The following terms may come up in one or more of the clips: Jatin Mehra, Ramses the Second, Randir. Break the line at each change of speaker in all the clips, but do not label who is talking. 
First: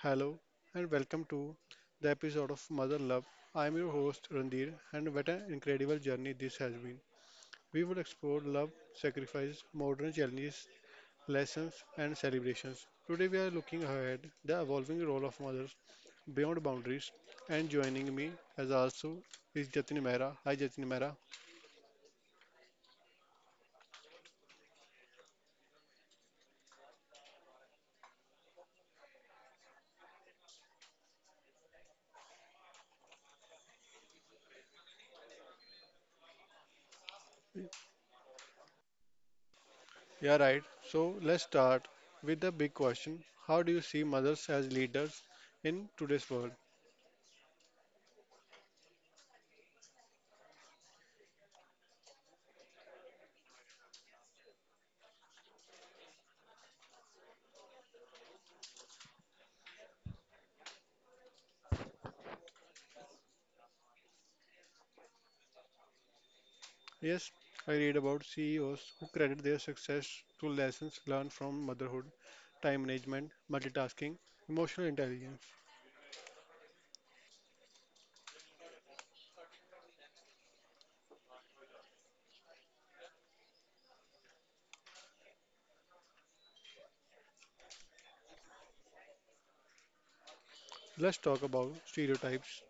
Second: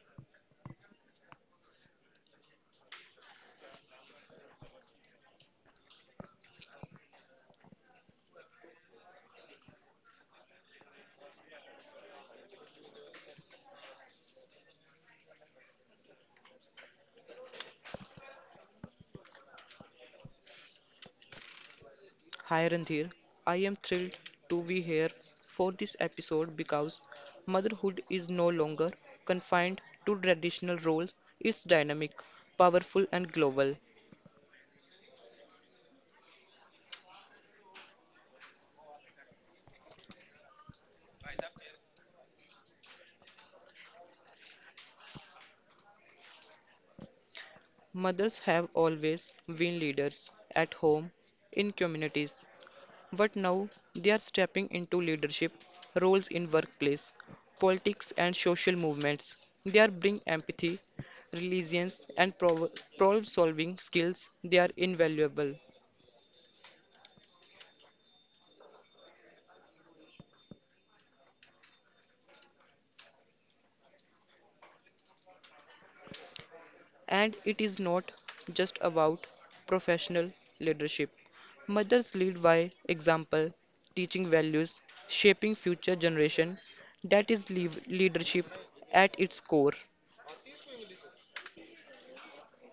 Hello and welcome to the episode of Mother Love. I am your host Randir, and what an incredible journey this has been. We will explore love, sacrifice, modern challenges, lessons and celebrations. Today we are looking ahead the evolving role of mothers beyond boundaries, and joining me as also is Jatin Mehra. Hi Jatin Mehra.
Hi Randir, I am thrilled to be here for this episode because motherhood is no longer confined to traditional roles, it's dynamic, powerful, and global.
Yeah, right. So let's start with the big question. How do you see mothers as leaders in today's world?
Mothers have always been leaders at home, in communities, but now they are stepping into leadership roles in workplace, politics, and social movements. They are bringing empathy, resilience, and problem solving skills. They are invaluable.
Yes, I read about CEOs who credit their success to lessons learned from motherhood, time management, multitasking, emotional intelligence.
And it is not just about professional leadership. Mothers lead by example, teaching values, shaping future generation. That is leadership at its core.
Let's talk about stereotypes.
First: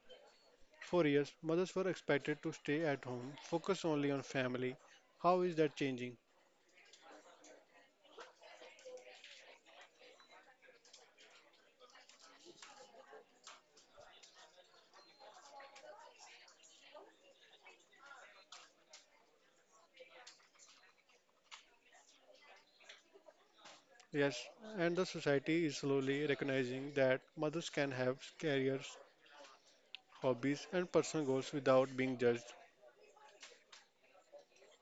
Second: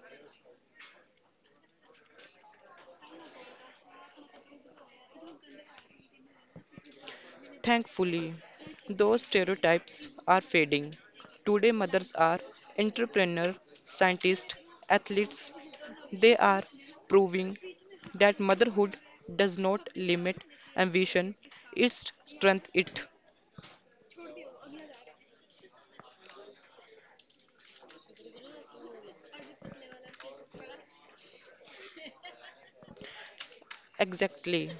For years, mothers were expected to stay at home, focus only on family. How is that changing?
Thankfully, those stereotypes are fading. Today, mothers are entrepreneurs, scientists, athletes. They are proving that motherhood does not limit ambition, it strengthens it.
Yes, and the society is slowly recognizing that mothers can have careers, hobbies, and personal goals without being judged.
Exactly.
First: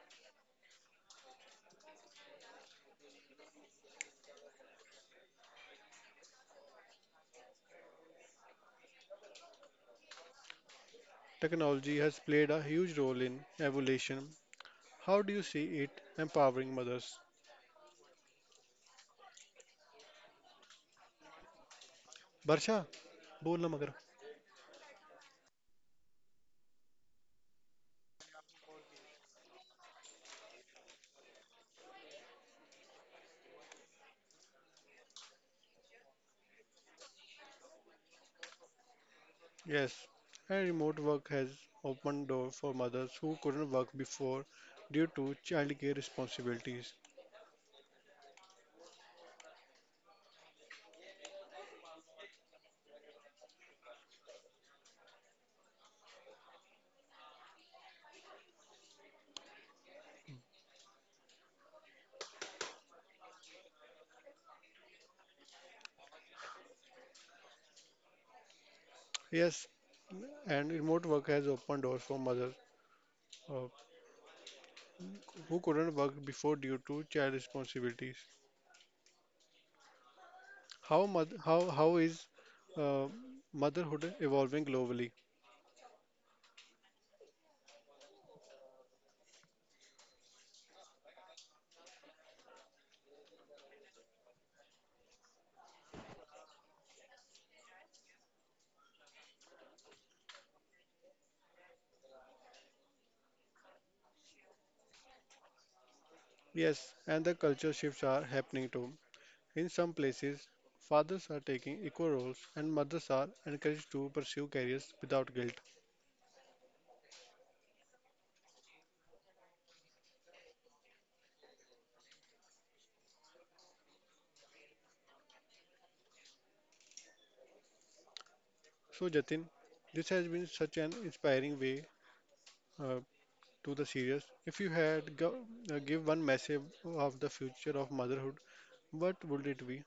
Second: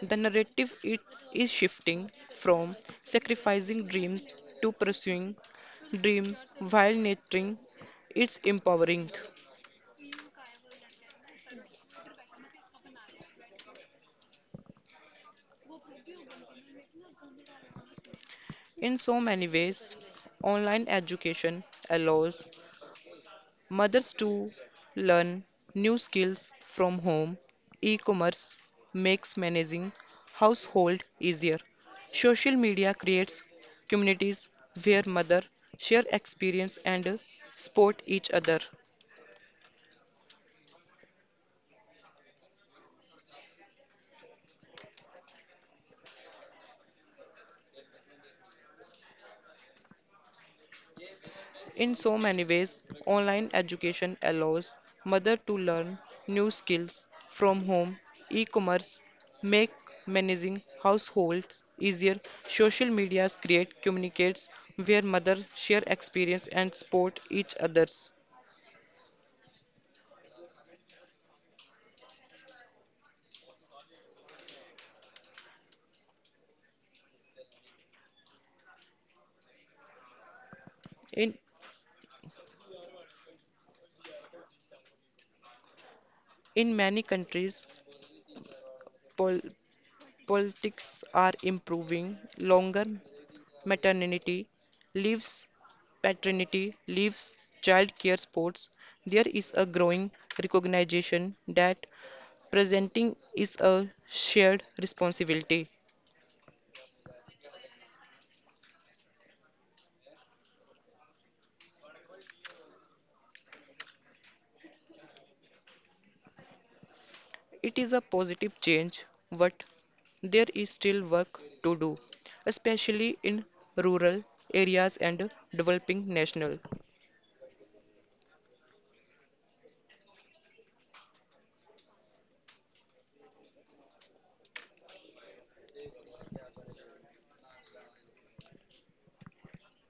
The narrative it is shifting from sacrificing dreams to pursuing dream while nurturing its empowering.
Technology has played a huge role in evolution. How do you see it empowering mothers?
In so many ways, online education allows
Barsha, Purnamagar.
mothers to learn new skills from home. E-commerce makes managing household easier. Social media creates communities where mothers share experience and support each other.
Yes, and remote work has opened door for mothers who couldn't work before due to childcare responsibilities.
In so many ways, online education allows mother to learn new skills from home, e-commerce make managing households easier, social medias create communicates where mother share experience and support each others.
Yes, and remote work has opened doors for mothers, uh, who couldn't work before due to child responsibilities. How
In
moth- how how is uh, motherhood evolving globally?
in many countries, pol- politics are improving longer maternity leaves, paternity leaves, child care sports, there is a growing recognition that presenting is a shared responsibility.
Yes, and the culture shifts are happening too. In some places, fathers are taking equal roles, and mothers are encouraged to pursue careers without guilt.
It is a positive change, but there is still work to do, especially in rural areas and developing national.
So, Jatin, this has been such an inspiring way uh, to the series. If you had go, give one message of the future of motherhood, what would it be?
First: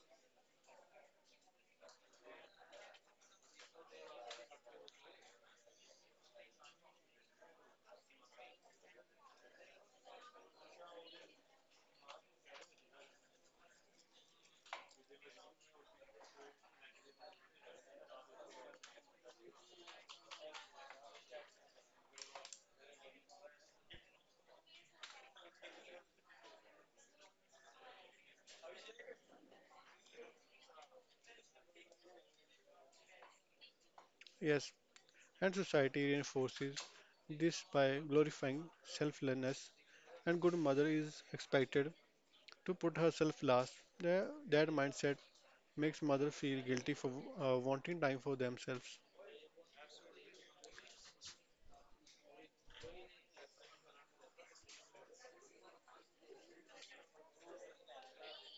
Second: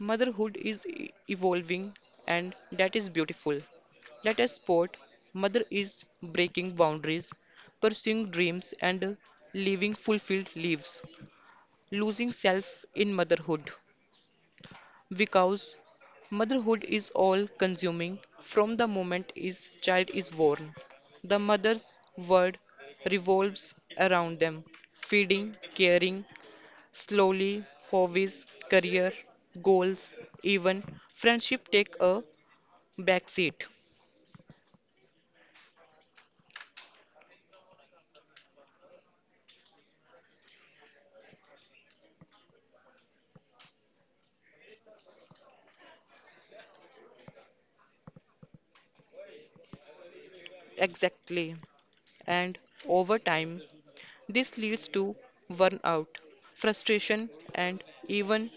Motherhood is evolving, and that is beautiful. Let us sport. Mother is breaking boundaries, pursuing dreams, and living fulfilled lives, losing self in motherhood. Because motherhood is all consuming from the moment his child is born. The mother's world revolves around them, feeding, caring, slowly, hobbies, career, goals, even friendship take a backseat.
Yes, and society reinforces this by glorifying selflessness. And good mother is expected to put herself last. That mindset makes mother feel guilty for wanting time for themselves.
Exactly. And over time, this leads to burnout, frustration, and even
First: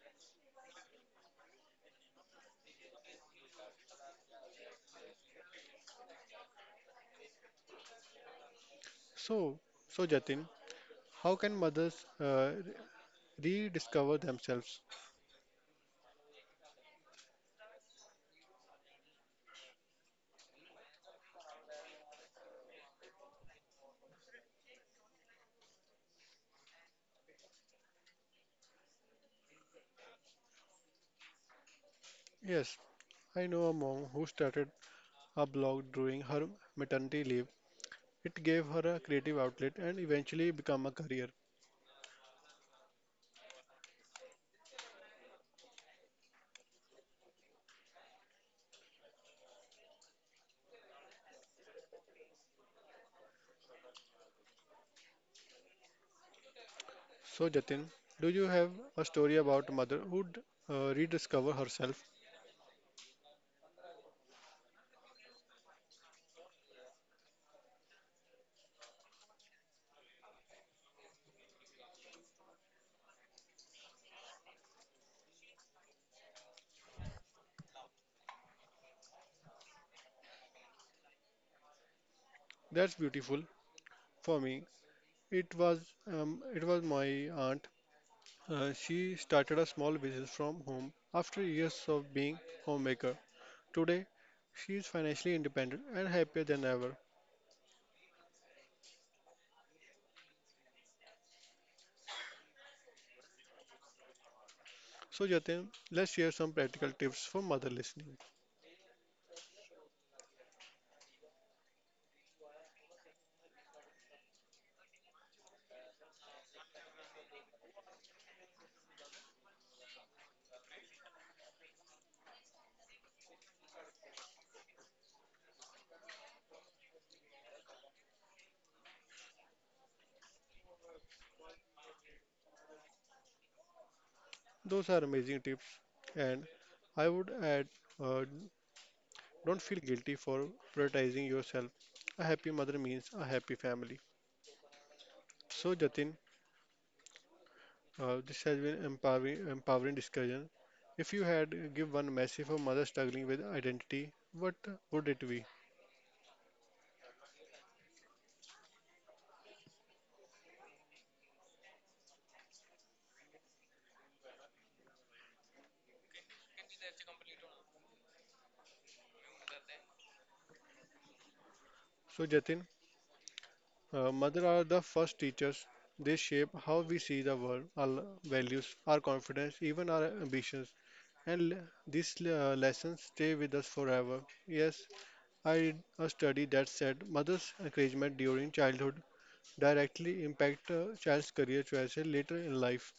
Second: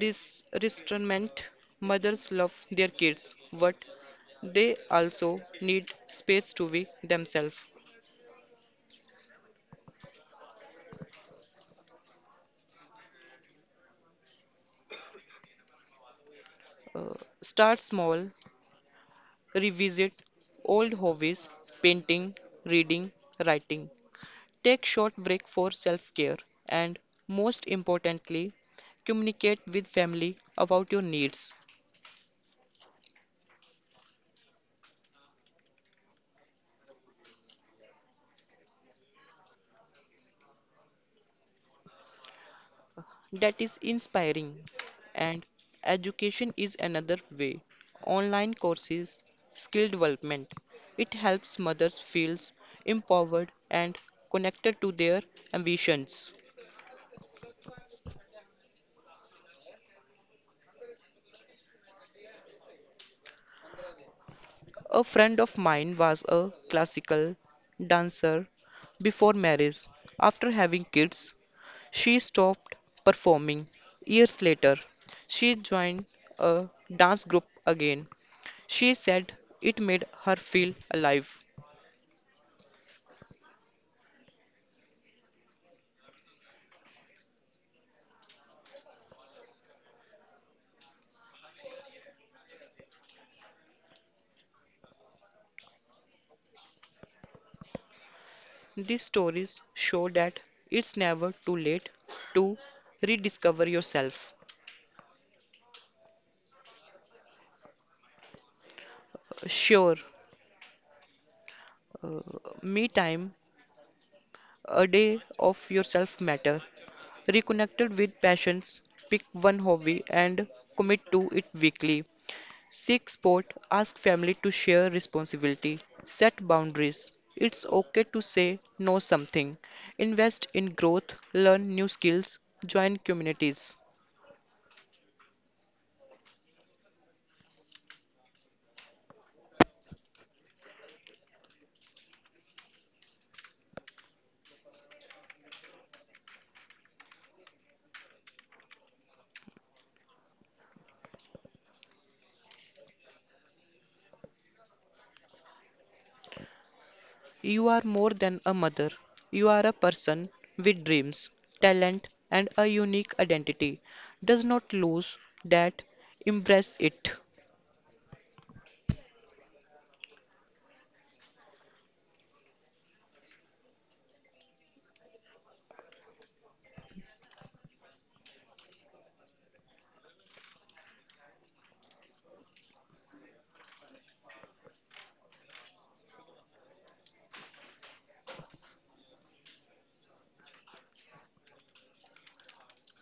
restraint. Mothers love their kids, but they also need space to be themselves.
So, so, Jatin, how can mothers rediscover themselves?
Uh, Start small, revisit old hobbies, painting, reading, writing. Take short break for self-care and most importantly, communicate with family about your needs.
Yes, I know a mom who started a blog during her maternity leave. It gave her a creative outlet and eventually became a career.
That is inspiring. And education is another way. Online courses, skill development. It helps mothers feel empowered and connected to their ambitions.
So, Jatin, do you have a story about a mother who rediscover herself?
A friend of mine was a classical dancer before marriage. After having kids, she stopped performing years later. She joined a dance group again. She said it made her feel alive.
That's beautiful. For me, it was it was my aunt. She started a small business from home after years of being homemaker. Today, she is financially independent and happier than ever.
These stories show that it's never too late to rediscover yourself.
So, Jatin, let's share some practical tips for mother listening.
Sure, uh, me time, a day of yourself matter. Reconnected with passions, pick one hobby and commit to it weekly. Seek support, ask family to share responsibility, set boundaries. It's okay to say no something. Invest in growth, learn new skills, join communities.
Those are amazing tips, and I would add uh, don't feel guilty for prioritizing yourself. A happy mother means a happy family. So, Jatin, this has been empowering discussion. If you had give one message for mother struggling with identity, what would it be?
You are more than a mother. You are a person with dreams, talent and a unique identity. Does not lose that, embrace it.
So, Jatin, mother are the first teachers. They shape how we see the world, our values, our confidence, even our ambitions. And l- these lessons stay with us forever. Yes, I read a study that said mother's encouragement during childhood directly impact a child's career choices later in life.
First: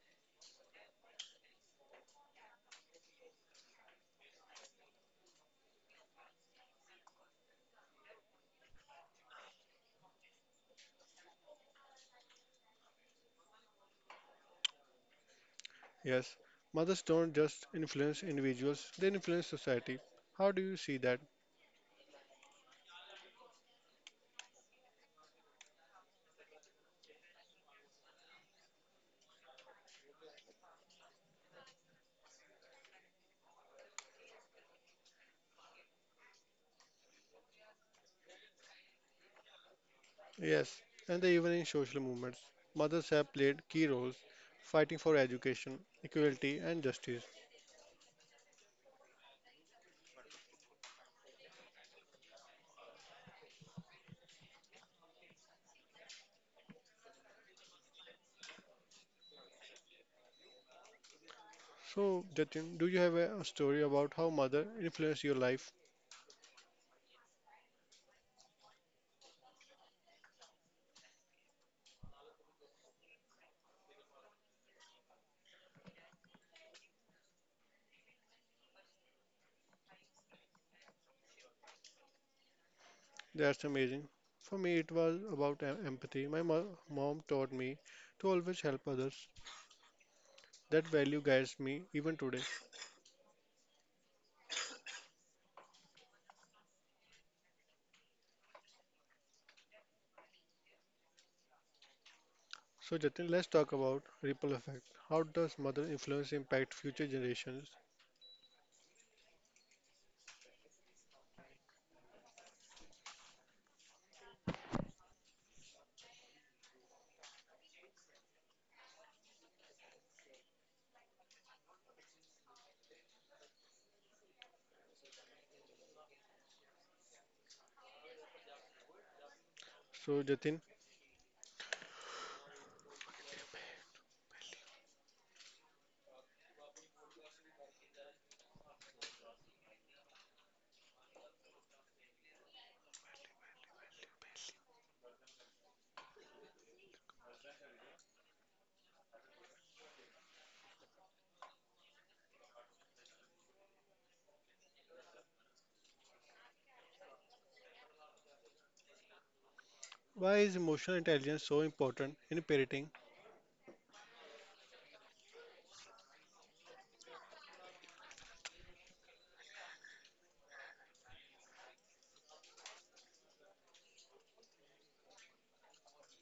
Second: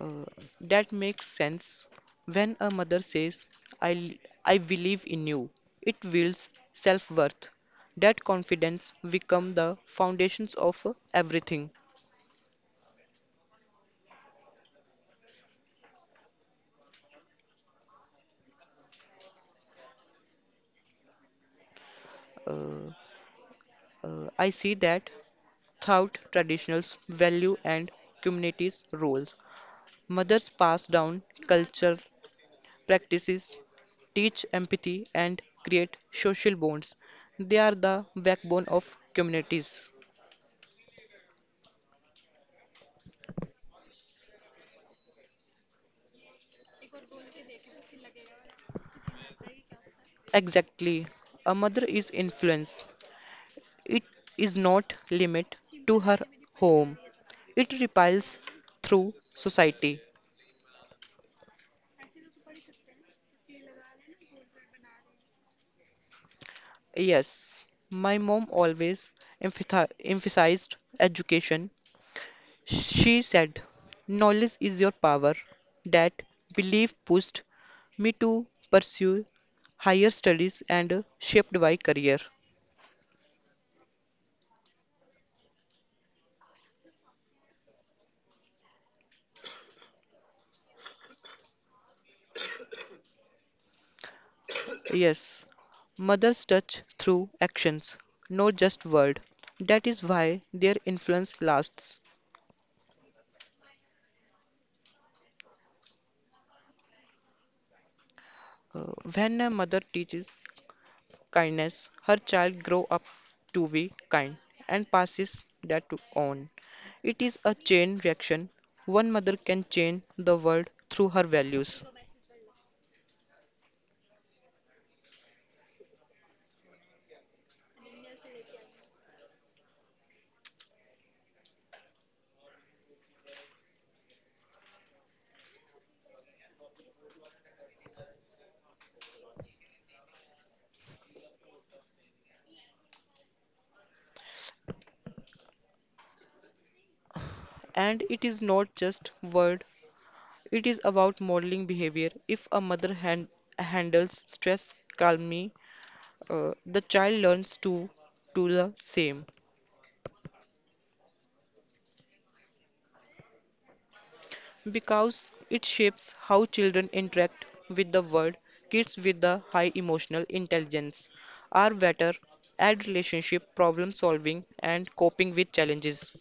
Uh, that makes sense. When a mother says, I believe in you, it builds self worth. That confidence become the foundations of everything.
Yes, mothers don't just influence individuals, they influence society. How do you see that?
Uh, I see that throughout traditionals, value and communities roles. Mothers pass down culture, practices, teach empathy and create social bonds. They are the backbone of communities.
Yes, and they even in social movements. Mothers have played key roles fighting for education, equality and justice.
Exactly. A mother is influence. It is not limit to her home. It repels through society.
So, Jatin, do you have a story about how mother influenced your life?
Yes, my mom always emphasized education. She said, knowledge is your power. That belief pushed me to pursue higher studies and shaped my career.
That's amazing. For me, it was about empathy. Mom taught me to always help others. That value guides me even today.
Yes, mothers touch through actions, not just word. That is why their influence lasts.
So, Jatin, let's talk about ripple effect. How does mother influence impact future generations?
When a mother teaches kindness, her child grow up to be kind and passes that to on. It is a chain reaction. One mother can change the world through her values.
So, Jatin,
And it is not just word, it is about modeling behavior. If a handles stress calmly, the child learns to do the same
why is emotional intelligence so important in parenting?
because it shapes how children interact with the world. Kids with the high emotional intelligence are better at relationship problem solving and coping with challenges.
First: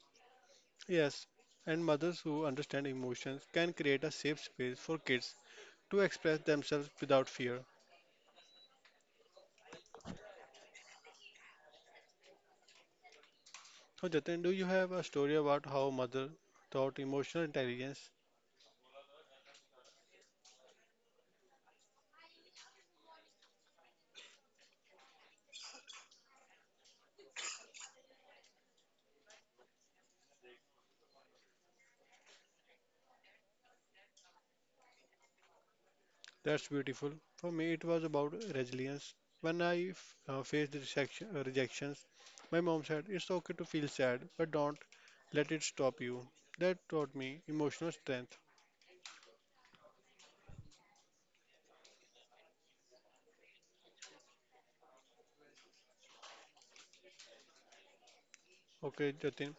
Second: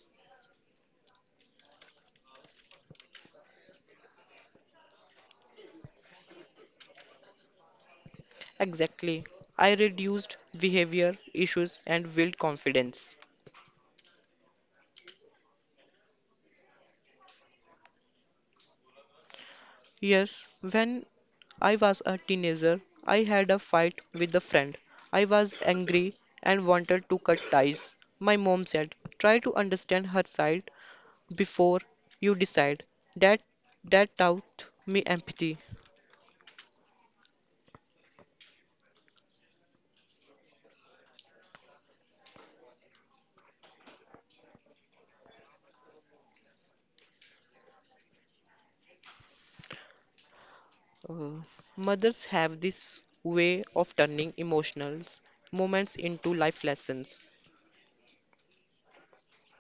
Yes, and mothers who understand emotions can create a safe space for kids to express themselves without fear.
Exactly. I reduced behavior issues and built confidence.
So, Jatin, do you have a story about how mother taught emotional intelligence?
Yes, when I was a teenager. I had a fight with a friend. I was angry and wanted to cut ties. My mom said, "Try to understand her side before you decide." That that taught me empathy.
That's beautiful. For me, it was about resilience. When I faced rejections, my mom said, "It's okay to feel sad, but don't let it stop you." That taught me emotional strength.
Uh, Mothers have this way of turning emotional moments into life lessons.
Okay, Jatin,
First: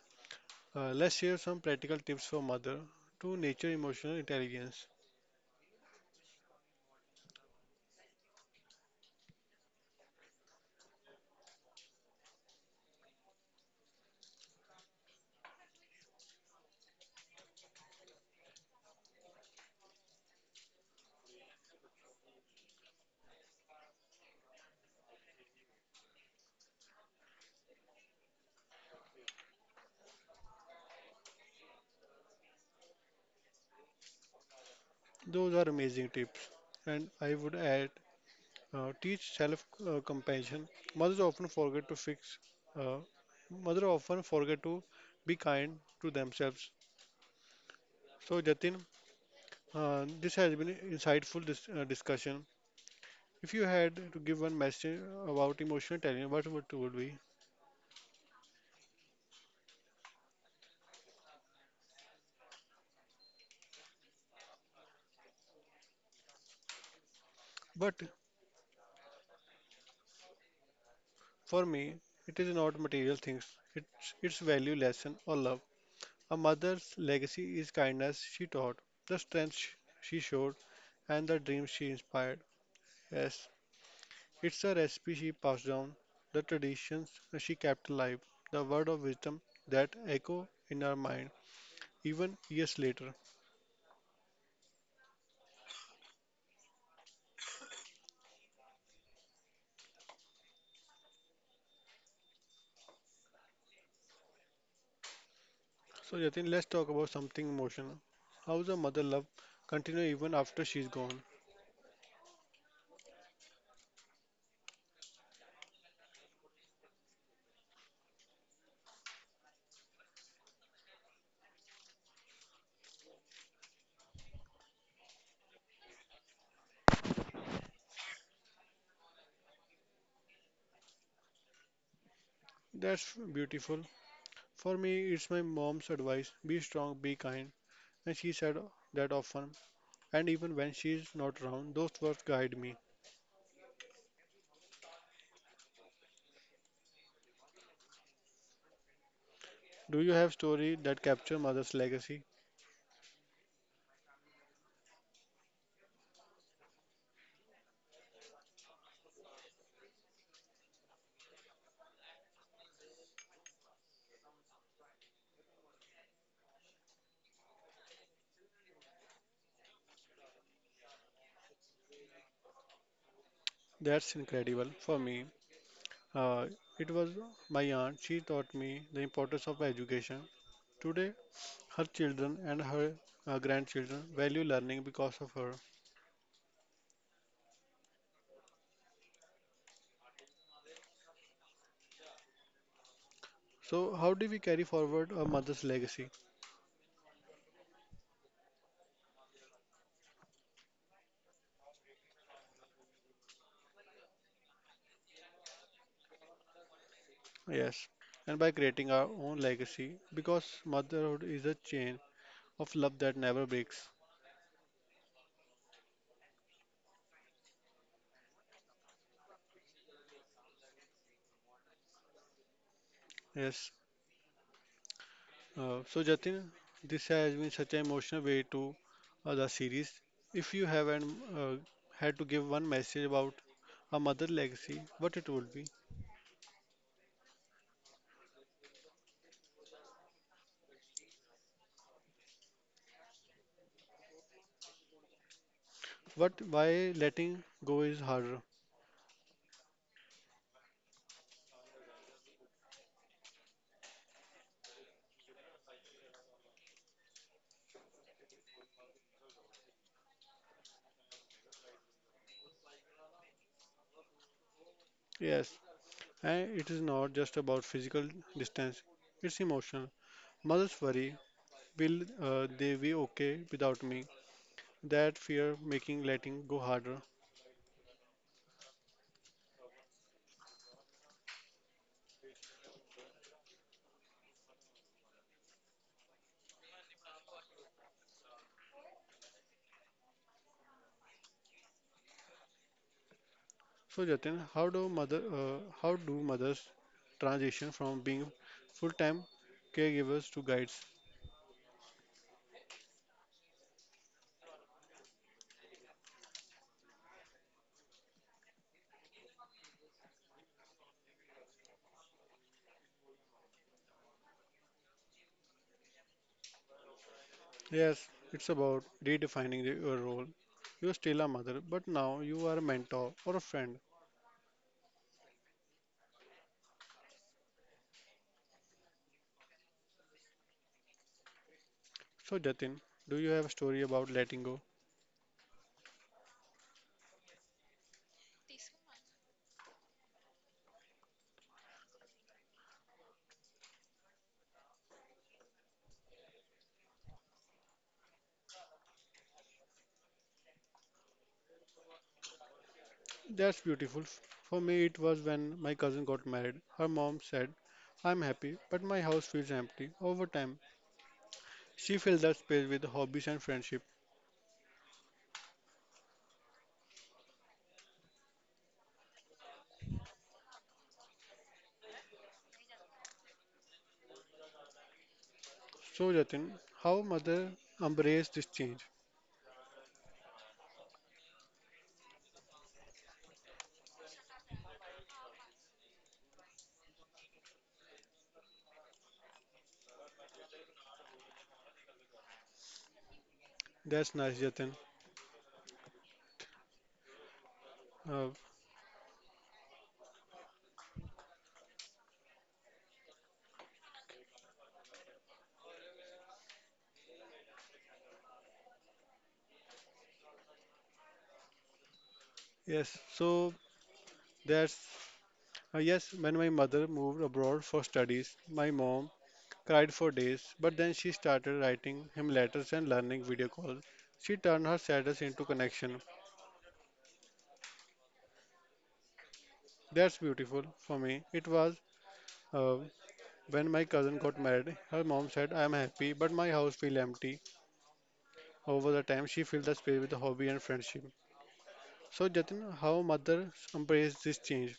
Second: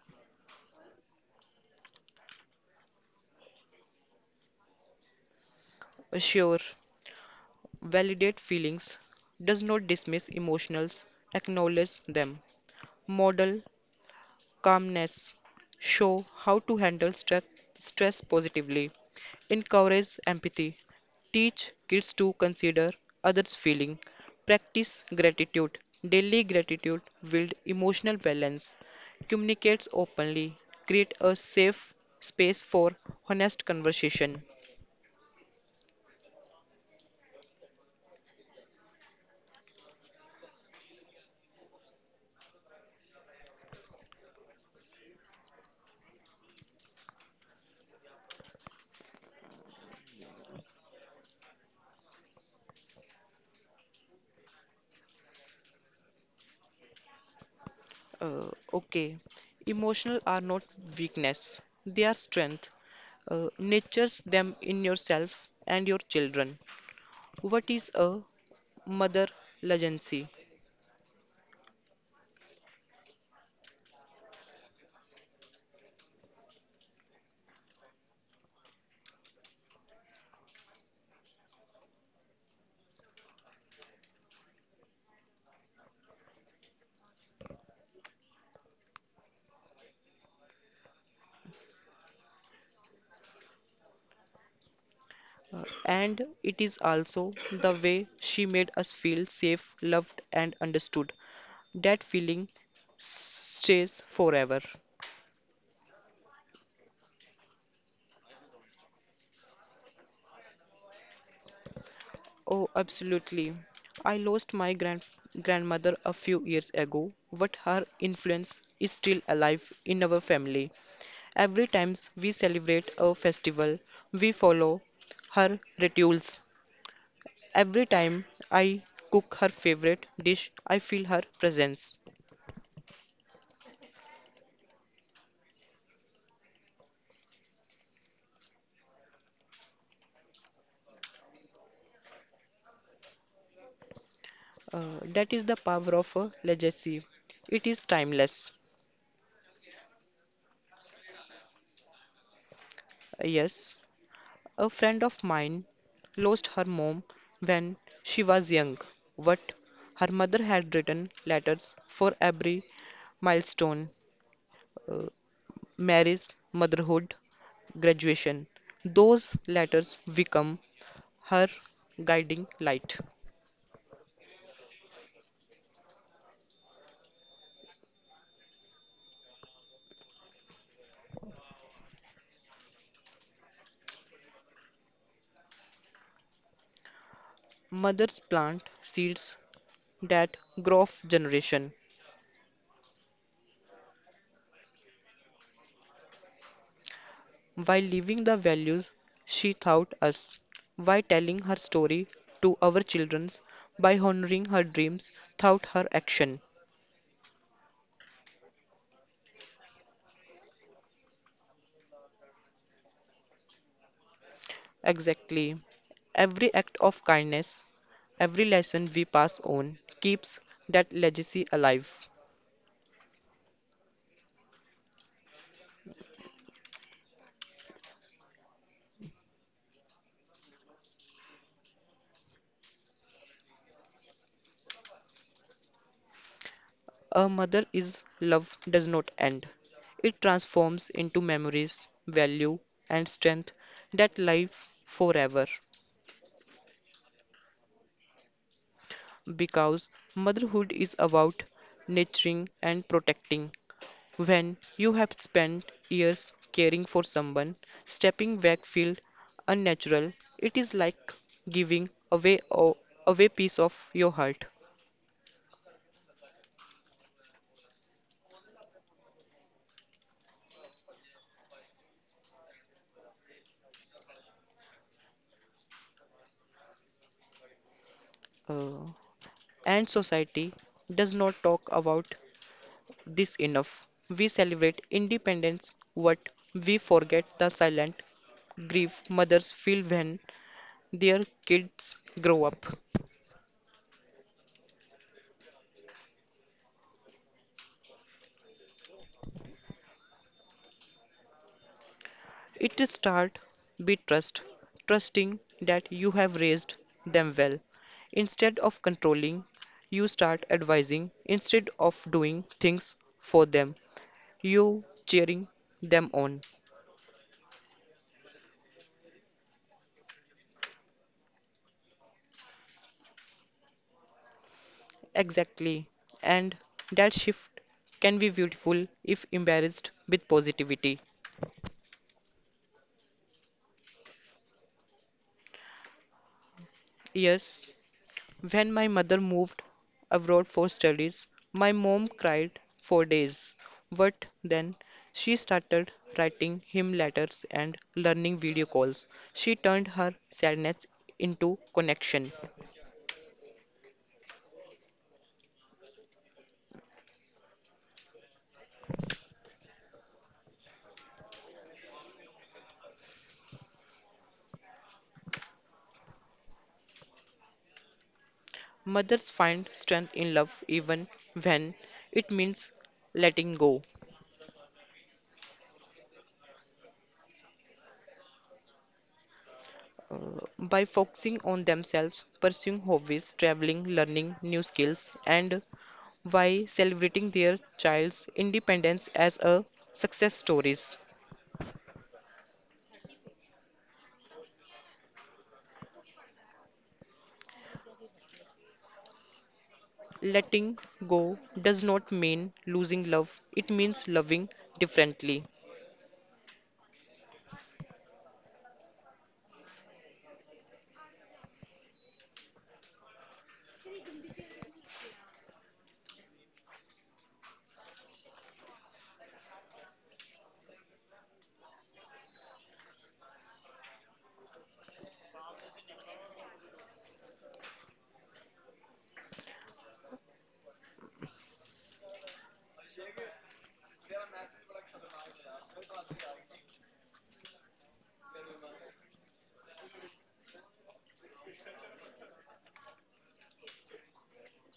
let's share some practical tips for mother to nature emotional intelligence.
Sure, validate feelings, does not dismiss emotions, acknowledge them. Model calmness, show how to handle stress positively, encourage empathy, teach kids to consider others' feeling, practice gratitude. Daily gratitude build emotional balance, communicates openly, create a safe space for honest conversation.
Those are amazing tips. And I would add, teach self compassion. Mothers often forget to fix, uh, mother often forget to be kind to themselves. So, Jatin, this has been insightful discussion. If you had to give one message about emotional intelligence, what would it would be?
Uh, okay, emotional are not weakness; they are strength. Nurtures them in yourself and your children. What is
But
a mother legacy.
for me, it is not material things. It's value, lesson, or love. A mother's legacy is kindness she taught, the strength she showed, and the dreams she inspired. Yes, it's a recipe she passed down, the traditions she kept alive, the word of wisdom that echo in her mind even years later.
And it is also the way she made us feel safe, loved, and understood. That feeling stays forever.
So Jatin, let's talk about something emotional. How's a mother love continue even after she's gone?
Oh, absolutely. I lost my grandmother a few years ago, but her influence is still alive in our family. Every time we celebrate a festival, we follow her rituals. Every time I cook her favorite dish, I feel her presence.
That's beautiful. For me, it's my mom's advice: be strong, be kind, and she said that often. And even when she's not around, those words guide me.
That is the power of a legacy. It is timeless.
Do you have story that capture mother's legacy?
Yes, a friend of mine lost her mom when she was young, but her mother had written letters for every milestone uh, marriage, motherhood, graduation. Those letters become her guiding light.
That's incredible. For me, Uh, it was my aunt. She taught me the importance of education. Today, her children and her grandchildren value learning because of her.
Mothers plant seeds that grow of generation.
So, how do we carry forward a mother's legacy?
While leaving the values she taught us, by telling her story to our children, by honoring her dreams through her action.
Yes, and by creating our own legacy, because motherhood is a chain of love that never breaks.
Exactly. Every act of kindness, every lesson we pass on keeps that legacy alive.
Yes. So, Jatin, this has been such an emotional way to the series. If you haven't had to give one message about a mother legacy, what it would be?
A mother is love does not end. It transforms into memories, value, and strength that live forever.
What? Why letting go is harder?
Because motherhood is about nurturing and protecting, when you have spent years caring for someone, stepping back feels unnatural. It is like giving away a away piece of your heart.
Yes, and it is not just about physical distance; it's emotional. Mothers worry, will they be okay without me? That fear making letting go harder.
Uh, and society does not talk about this enough. We celebrate independence, but we forget the silent grief mothers feel when their kids grow up.
So Jatin, how do mothers transition from being full-time caregivers to guides?
It start be trust, trusting that you have raised them well. Instead of controlling, you start advising. Instead of doing things for them, you cheering them on.
Yes, it's about redefining your role. You're still a mother, but now you are a mentor or a friend.
Exactly. And that shift can be beautiful if embarrassed with positivity.
So Jatin, do you have a story about letting go?
Yes. When my mother moved abroad for studies, my mom cried for days. But then she started writing him letters and learning video calls. She turned her sadness into connection.
That's beautiful. For me, it was when my cousin got married. Her mom said, "I'm happy, but my house feels empty." Over time, she filled that space with hobbies and friendship.
Mothers find strength in love even when it means letting go.
So, Jatin, how mother embraced this change?
By focusing on themselves, pursuing hobbies, traveling, learning new skills, and while celebrating their child's independence as a success stories.
That's nice, Jatin. Uh,
Letting go does not mean losing love, it means loving differently.
yes, so that's Yes. When my mother moved abroad for studies, my mom cried for days, but then she started writing him letters and learning video calls. She turned her sadness into connection. That's beautiful. For me, it was uh, when my cousin got married. Her mom said, "I am happy, but my house feel empty." Over the time, she filled the space with a hobby and friendship. So, Jatin, how mothers embrace this change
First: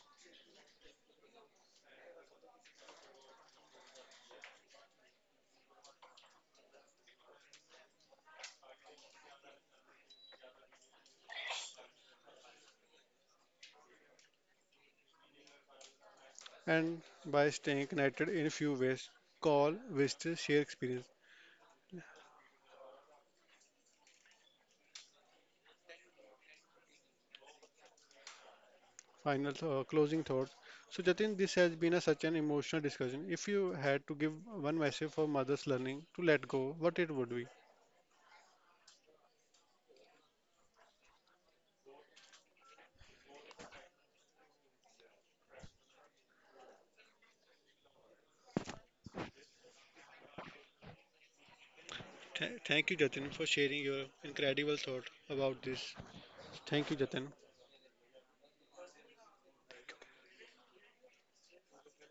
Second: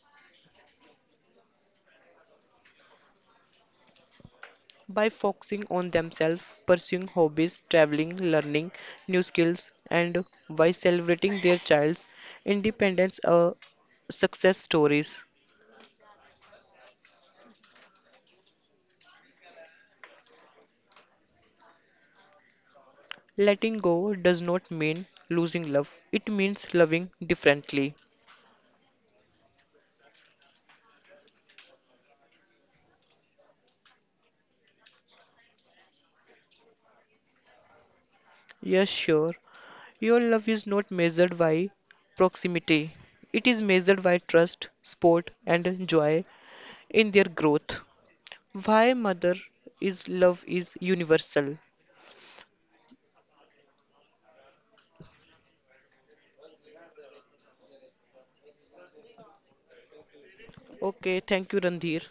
By focusing on themselves, pursuing hobbies, traveling, learning new skills, and by celebrating their child's independence success stories.
and by staying connected in a few ways, call, visit, share experience.
Letting go does not mean losing love, it means loving differently.
Final closing thoughts. So, Jatin, this has been such an emotional discussion. If you had to give one message for mothers learning to let go, what it would be?
Yes, sure. Your love is not measured by proximity. It is measured by trust, sport, and joy in their growth. Why mother is love is universal.
Thank you, Jatin, for sharing your incredible thought about this. Thank you, Jatin.
Okay, thank you, Randhir.